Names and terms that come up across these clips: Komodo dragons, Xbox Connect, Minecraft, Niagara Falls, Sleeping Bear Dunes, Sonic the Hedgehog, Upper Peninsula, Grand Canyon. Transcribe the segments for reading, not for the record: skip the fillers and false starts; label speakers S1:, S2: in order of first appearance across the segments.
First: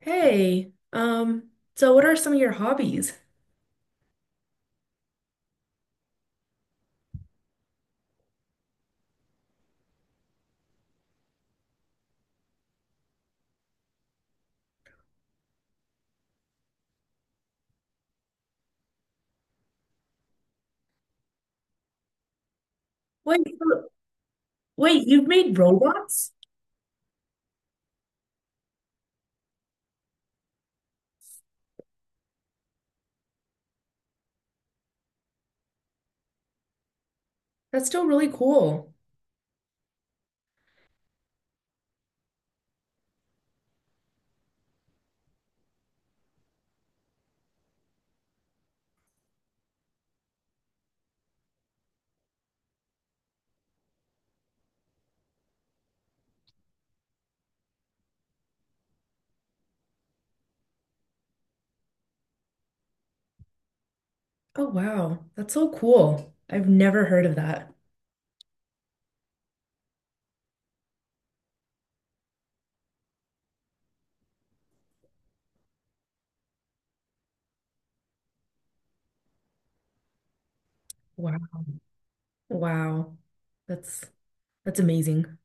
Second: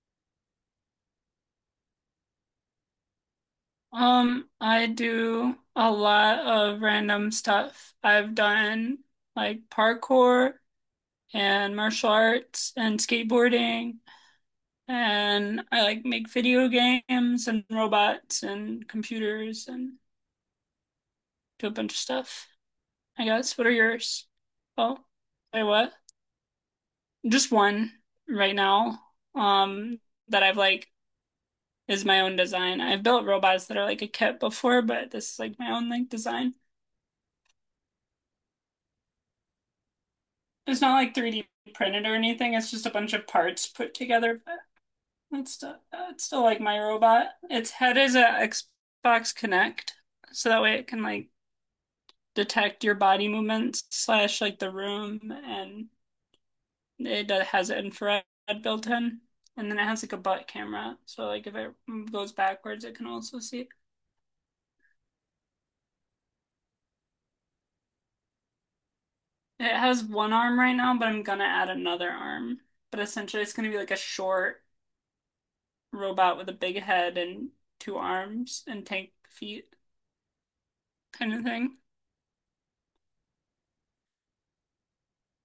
S1: Hey, so what are some of your hobbies?
S2: I do a lot of random stuff. I've done like parkour and martial arts and skateboarding, and I like make video games and robots and computers and do a bunch of stuff, I
S1: Wait,
S2: guess. What are
S1: so-
S2: yours? Oh,
S1: wait, you've made
S2: wait, what?
S1: robots?
S2: Just one right now. Um, that I've like is my own design. I've built robots that are like a kit before, but this is like my own like design.
S1: That's still really cool.
S2: It's not like 3D printed or anything. It's just a bunch of parts put together. But it's still like my robot. Its head is a Xbox Connect, so that way it can like detect your body movements slash like the room, and it has infrared built in. And then it has like a butt camera, so like if it goes backwards, it can also see.
S1: Oh wow, that's so cool. I've never heard of that.
S2: It has one arm right now, but I'm gonna add another arm. But essentially, it's gonna be like a short robot with a big head and two arms and tank feet kind of
S1: Wow.
S2: thing.
S1: Wow. That's that's amazing.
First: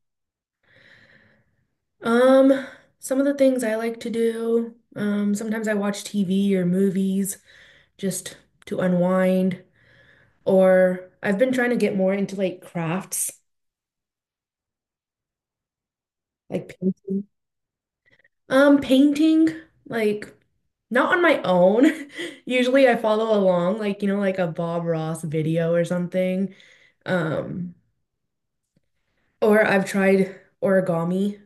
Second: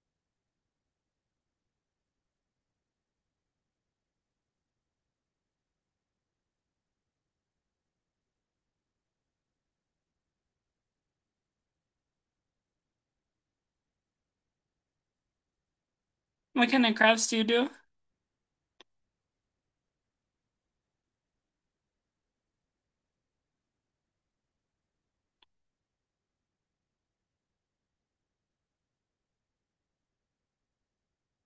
S1: Um, some of the things I like to do, sometimes I watch TV or movies just to unwind, or I've been trying to get more into like crafts, like
S2: What kind of
S1: painting.
S2: crafts do you do? Well,
S1: Painting, like not on my own. Usually I follow along, like, you know, like a Bob Ross video or something. Um, or I've tried origami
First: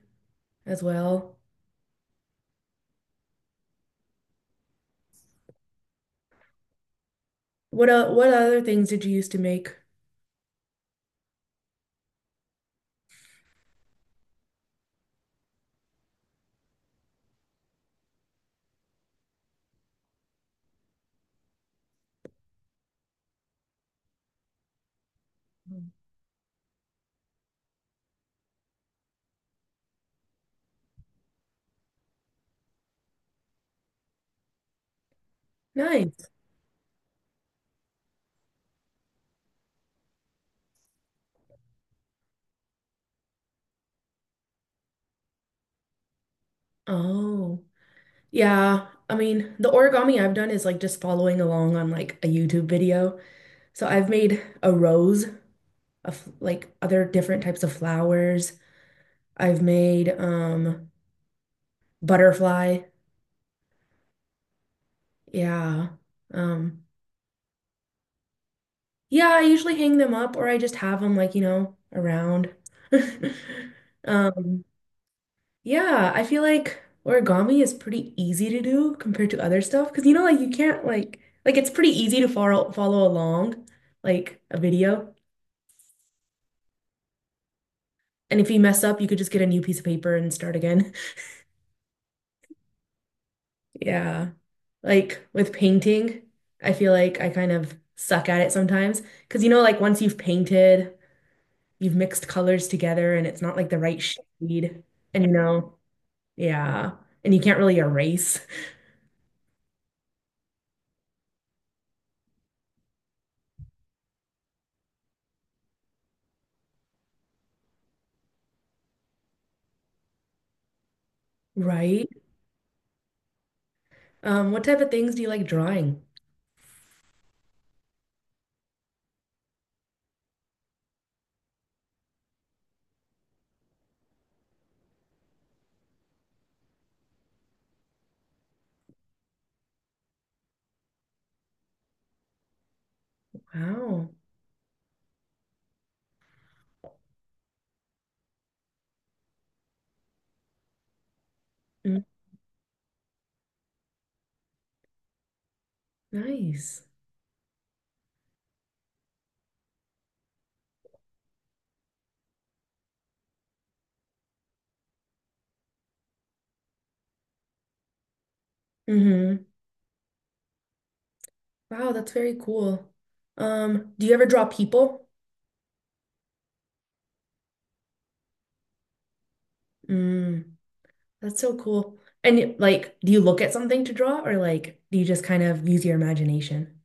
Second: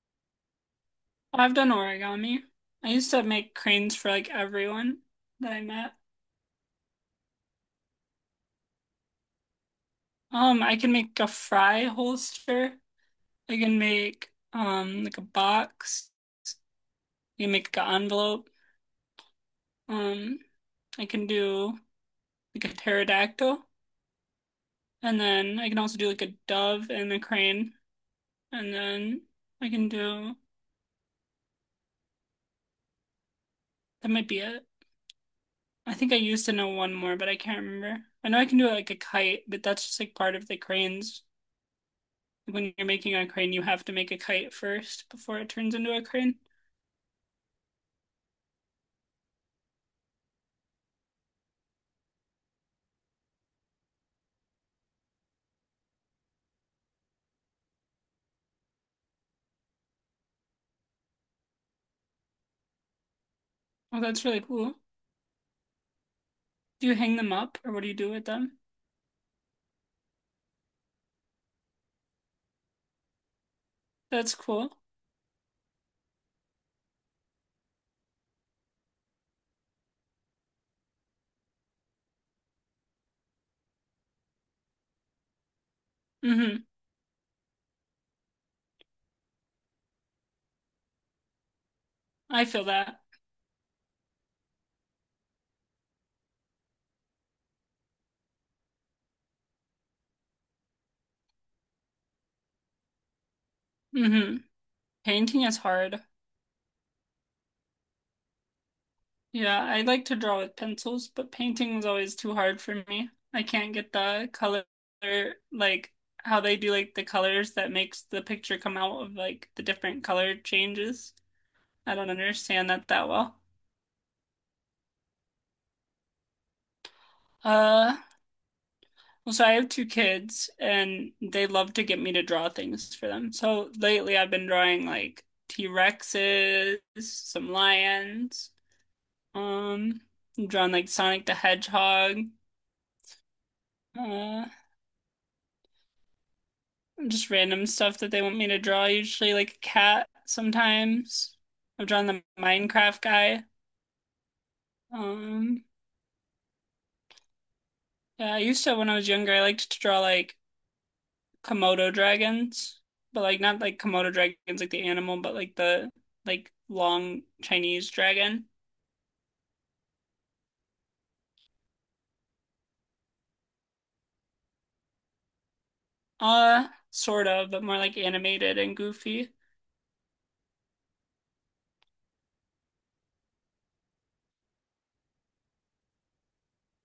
S1: as well.
S2: I've done origami. I used to make cranes for like everyone that I met.
S1: What other things did you used to make?
S2: I can make a fry holster. I can make like a box. I can make an envelope. Um, I can do like a pterodactyl, and then I can also do like a dove and a crane, and then I can do that might be it. I think I
S1: Nice.
S2: used to know one more, but I can't remember. I know I can do like a kite, but that's just like part of the cranes. When you're making a crane, you have to make a kite first before it turns into a crane.
S1: Oh, yeah. I mean, the origami I've done is like just following along on like a YouTube video. So I've made a rose of like other different types of flowers. I've made butterfly.
S2: Oh, that's really cool.
S1: Yeah. Um,
S2: Do you hang them up or what do you do with them?
S1: yeah, I usually hang them up or I just have them like, you know, around.
S2: That's
S1: Um,
S2: cool.
S1: yeah, I feel like origami is pretty easy to do compared to other stuff because you know, like you can't like it's pretty easy to follow along like a video.
S2: Mm-hmm.
S1: And if you mess up, you could just get a new piece of paper and start again.
S2: I feel that.
S1: Yeah. Like with painting, I feel like I kind of suck at it sometimes because you know, like once you've painted you've mixed colors together and it's not like the right
S2: Mm-hmm.
S1: shade. And you
S2: Painting is
S1: know,
S2: hard.
S1: yeah. And you can't really erase,
S2: Yeah, I like to draw with pencils, but painting is always too hard for me. I can't get the color, like how they do like the colors that makes the picture come out of like the different color changes. I
S1: right?
S2: don't understand that that well.
S1: What type of things do you like drawing?
S2: Uh, well, so I have two kids, and they love to get me to draw things for them. So lately, I've been drawing like T-Rexes, some lions, um, I'm drawing like Sonic the Hedgehog,
S1: Wow.
S2: uh, just random stuff that they want me to draw. Usually, like a cat. Sometimes I've
S1: Mm,
S2: drawn the Minecraft guy. Um,
S1: nice.
S2: yeah, I used to when I was younger. I liked to draw like Komodo dragons, but like not like Komodo dragons like the animal, but like the like long Chinese dragon.
S1: Mm-hmm. Wow, that's very cool. Do you ever draw people?
S2: Sort of, but more like animated and goofy.
S1: Mm. That's so cool. And like, do you look at something to draw or like do you just kind of use your imagination?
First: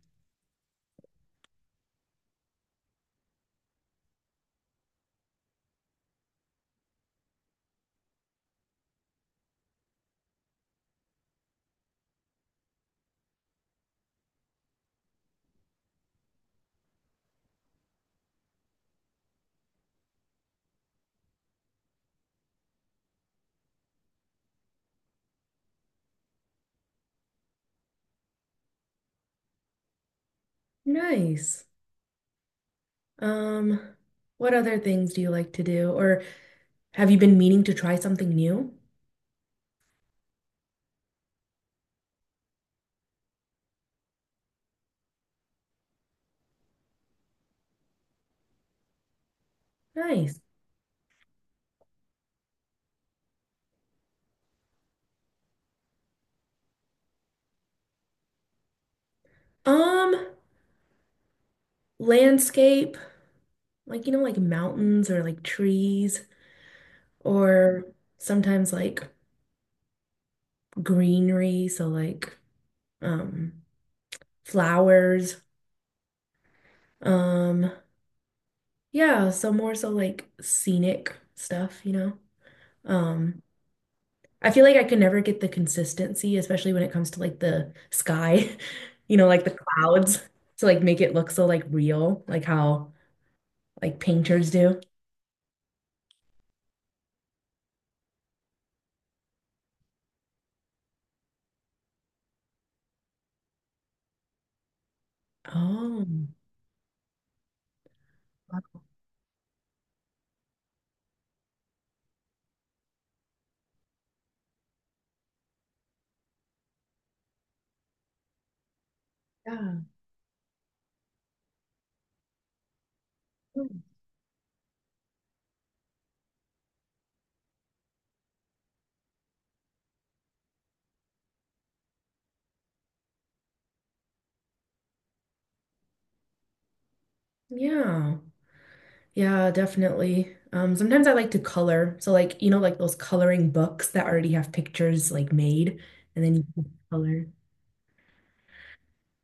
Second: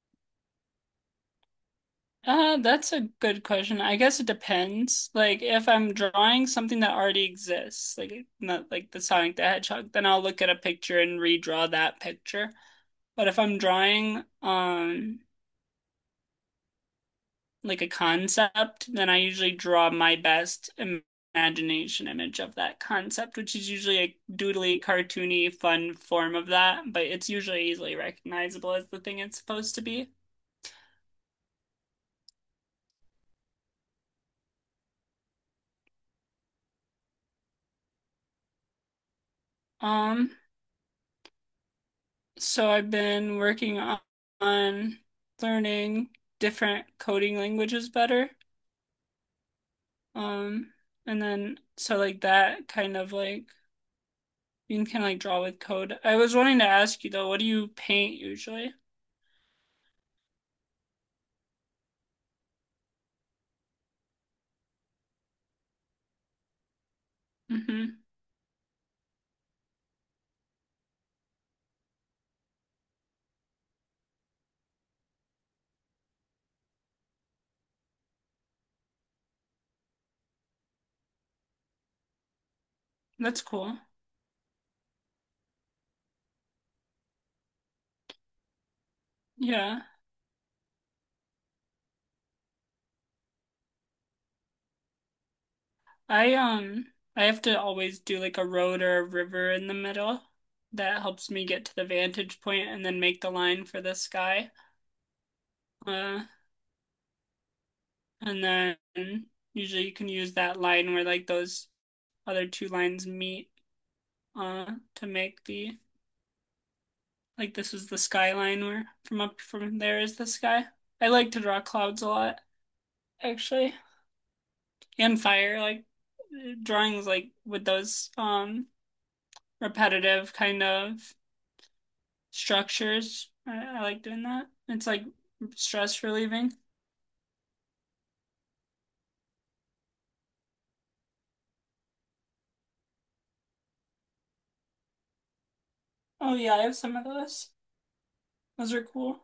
S2: That's a good question. I guess it depends. Like if I'm drawing something that already exists, like not like the Sonic the Hedgehog, then I'll look at a picture and redraw that picture. But if I'm drawing like a concept, then I usually draw my best imagination image of that concept, which is usually a doodly, cartoony, fun form of that, but it's usually easily recognizable as the thing it's supposed to be.
S1: Nice. Um, what other things do you like to do or have you been meaning to try something new?
S2: Um, so I've been working on learning different coding languages better.
S1: Nice.
S2: Um, and then so like that kind of like you can kind of like draw with code. I was wanting to ask you though, what do you paint usually?
S1: Um, landscape. Like you know like mountains or like trees or
S2: Hmm.
S1: sometimes like greenery, so like um flowers. um yeah, so more so like scenic stuff, you know. um
S2: That's cool.
S1: I feel like I could never get the consistency, especially when it comes to like the sky, you know, like the
S2: Yeah.
S1: clouds, to like make it look so like real, like how like painters do.
S2: I um I have to always do like a road or a river in the middle. That helps me get to the vantage point and then make the line for the sky.
S1: Oh,
S2: Uh, and then usually you can use that line where like those other two lines meet uh to make the like this is the skyline where from up
S1: yeah.
S2: from there is the sky. I like to draw clouds a lot actually and fire like drawings like with those repetitive kind of structures. I like doing that. It's like stress relieving.
S1: Yeah. Yeah, definitely. Sometimes I like to color. So like, you know, like those coloring books that already have pictures like made and then
S2: Oh
S1: you
S2: yeah, I
S1: can
S2: have some of
S1: color.
S2: those. Those are cool.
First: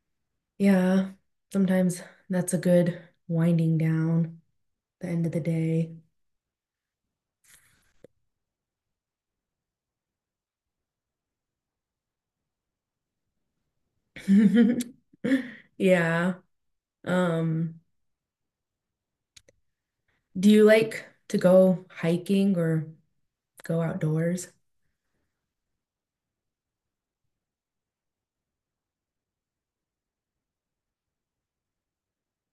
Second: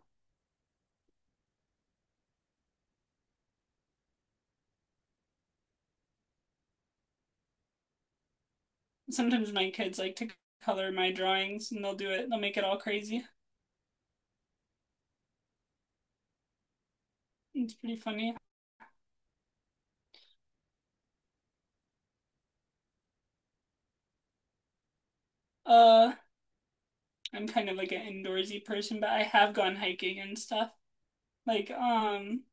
S1: Yeah, sometimes that's a good winding down the end of the day.
S2: Sometimes my kids like to color my drawings and they'll do it. They'll make it all crazy.
S1: Yeah.
S2: It's
S1: Um,
S2: pretty funny.
S1: do you like to go hiking or go outdoors?
S2: Uh, I'm kind of like an indoorsy person, but I have gone hiking and stuff. Like,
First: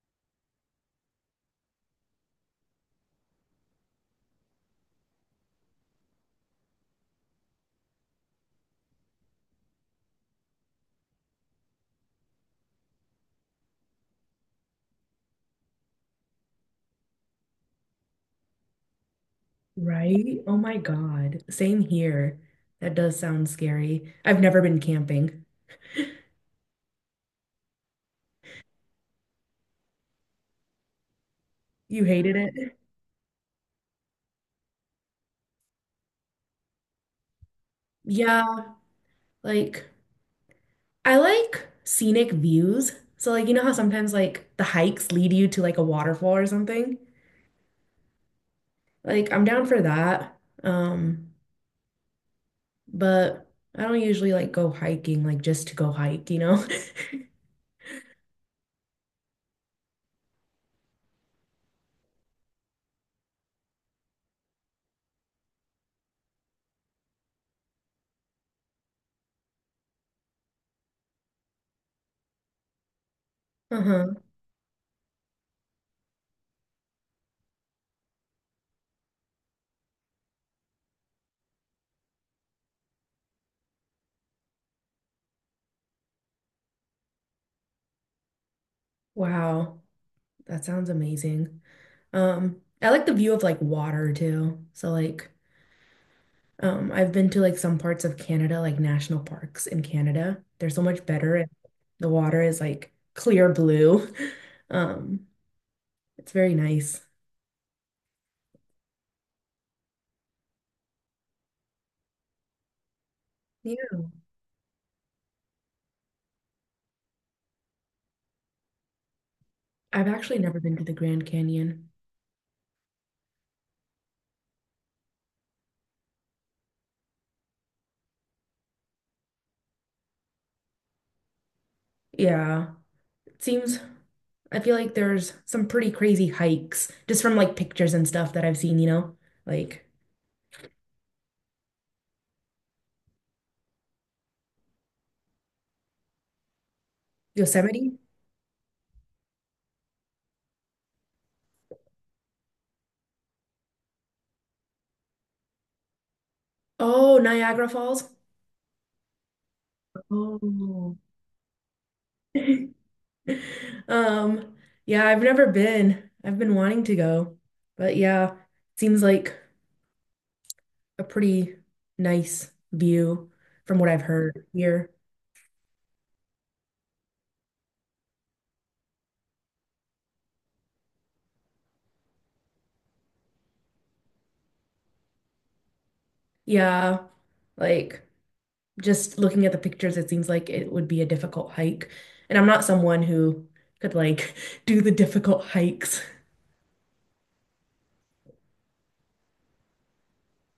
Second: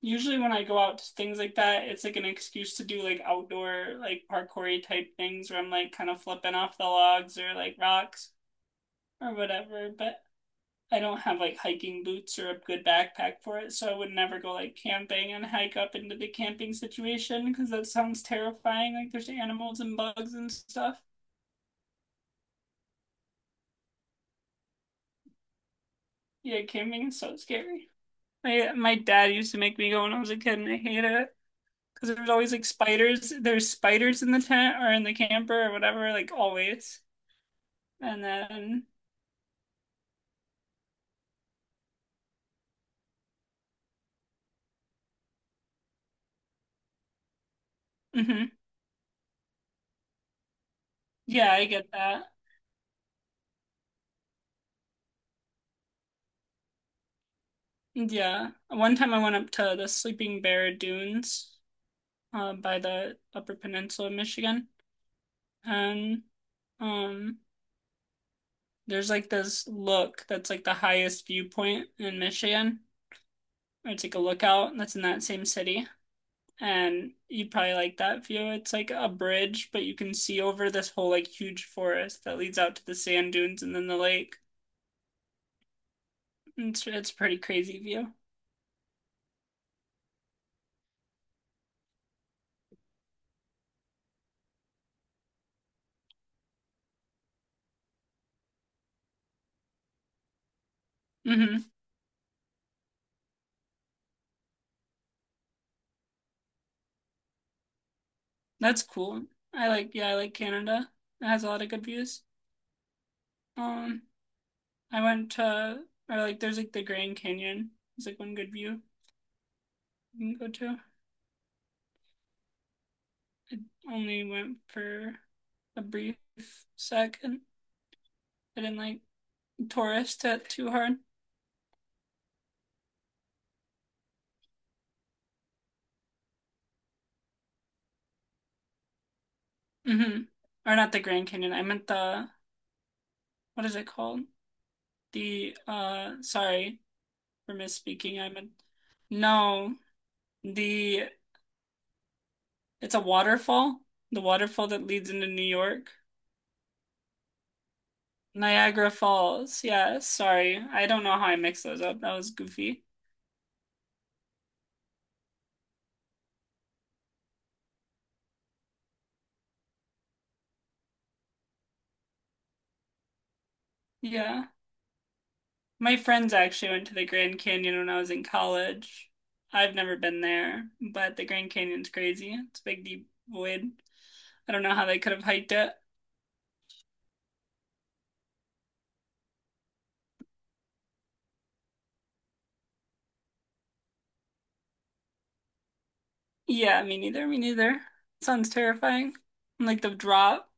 S2: usually when I go out to things like that, it's like an excuse to do like outdoor, like parkoury type things where I'm like kind of flipping off the logs or like rocks or whatever. But I don't have like hiking boots or a good backpack for it, so I would never go like camping and hike up into the camping situation because that sounds terrifying. Like there's animals and bugs
S1: Right?
S2: and
S1: Oh my
S2: stuff.
S1: God. Same here. That does sound scary. I've never been camping.
S2: Yeah, camping is so scary. My dad used to make me go when I was a kid, and I hated it
S1: You
S2: because there was
S1: hated
S2: always like
S1: it?
S2: spiders. There's spiders in the tent or in the camper or whatever, like always. And
S1: Yeah,
S2: then,
S1: like I like scenic views. So like you know how sometimes like the hikes lead you to like a waterfall or something?
S2: hmm.
S1: Like I'm down for that. Um,
S2: Yeah, I get that.
S1: but I don't usually like go hiking like just to go hike, you know?
S2: Yeah, one time I went up to the Sleeping Bear Dunes by the Upper Peninsula of Michigan. And um, there's like this look that's like the highest viewpoint in Michigan. Or it's like
S1: Uh-huh.
S2: a lookout that's in that same city. And you probably like that view. It's like a bridge, but you can see over this whole like huge forest that leads out to the sand dunes and then the lake. It's a pretty crazy view.
S1: Wow. That sounds amazing. I like the view of like water too. So like I've been to like some parts of Canada, like national parks in Canada. They're so much better and
S2: Hmm.
S1: the water is like clear blue. Um it's very nice.
S2: That's cool. I like yeah, I like Canada. It has a lot of good views.
S1: Yeah.
S2: Um, I went to or like there's like the Grand Canyon. It's like one good view
S1: I've
S2: you
S1: actually
S2: can go
S1: never been
S2: to.
S1: to the Grand Canyon.
S2: Only went for a brief second. I didn't like tourist it too hard.
S1: Yeah, it seems, I feel like there's some pretty crazy hikes just from like pictures and stuff that I've seen, you know, like
S2: Hmm. Or not the Grand Canyon. I meant the what is it called? The sorry for
S1: Yosemite?
S2: misspeaking. I meant no, the it's a waterfall. The waterfall that leads into New York.
S1: Oh, Niagara Falls.
S2: Niagara Falls. Yeah, sorry. I
S1: Oh.
S2: don't know how I mixed those up. That was goofy.
S1: Um, yeah, I've never been. I've been wanting to go, but yeah, seems like a pretty nice view from what I've heard
S2: Yeah.
S1: here.
S2: My friends actually went to the Grand Canyon when I was in college. I've never been there, but the Grand Canyon's crazy. It's a big, deep void. I don't know how they could have hiked it.
S1: Yeah, like just looking at the pictures, it seems like it would be a difficult hike. And I'm not someone who could like do the difficult hikes.
S2: Yeah, me neither. Me neither. Sounds terrifying. And, like the drop.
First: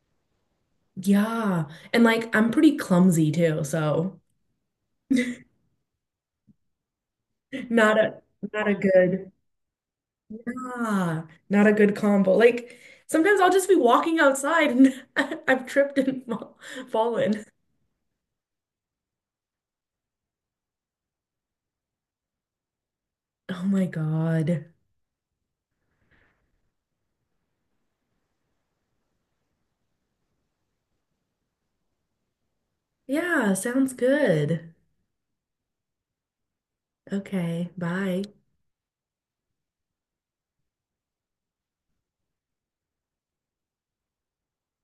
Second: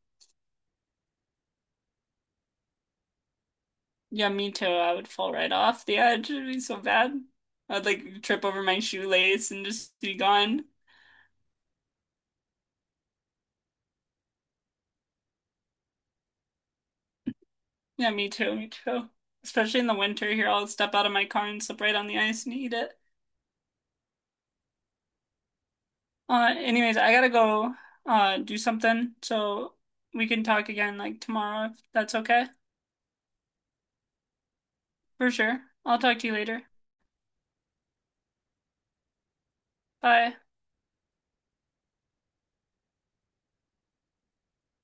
S1: Yeah. And like I'm pretty clumsy too, so
S2: Yeah, me too. I would fall right off the edge. It'd be so bad. I'd
S1: not a
S2: like trip over
S1: not a
S2: my
S1: good
S2: shoelace and just be gone.
S1: ah, not a good combo. Like sometimes I'll just be walking outside and I've tripped and fallen.
S2: Yeah, me too. Me too. Especially in the winter here, I'll step out of my car and slip right on the ice and eat it.
S1: Oh my God.
S2: Anyways, I gotta go do something, so we can talk again like tomorrow if that's okay.
S1: Yeah, sounds good.
S2: For sure. I'll talk to you later.
S1: Okay, bye.
S2: Bye.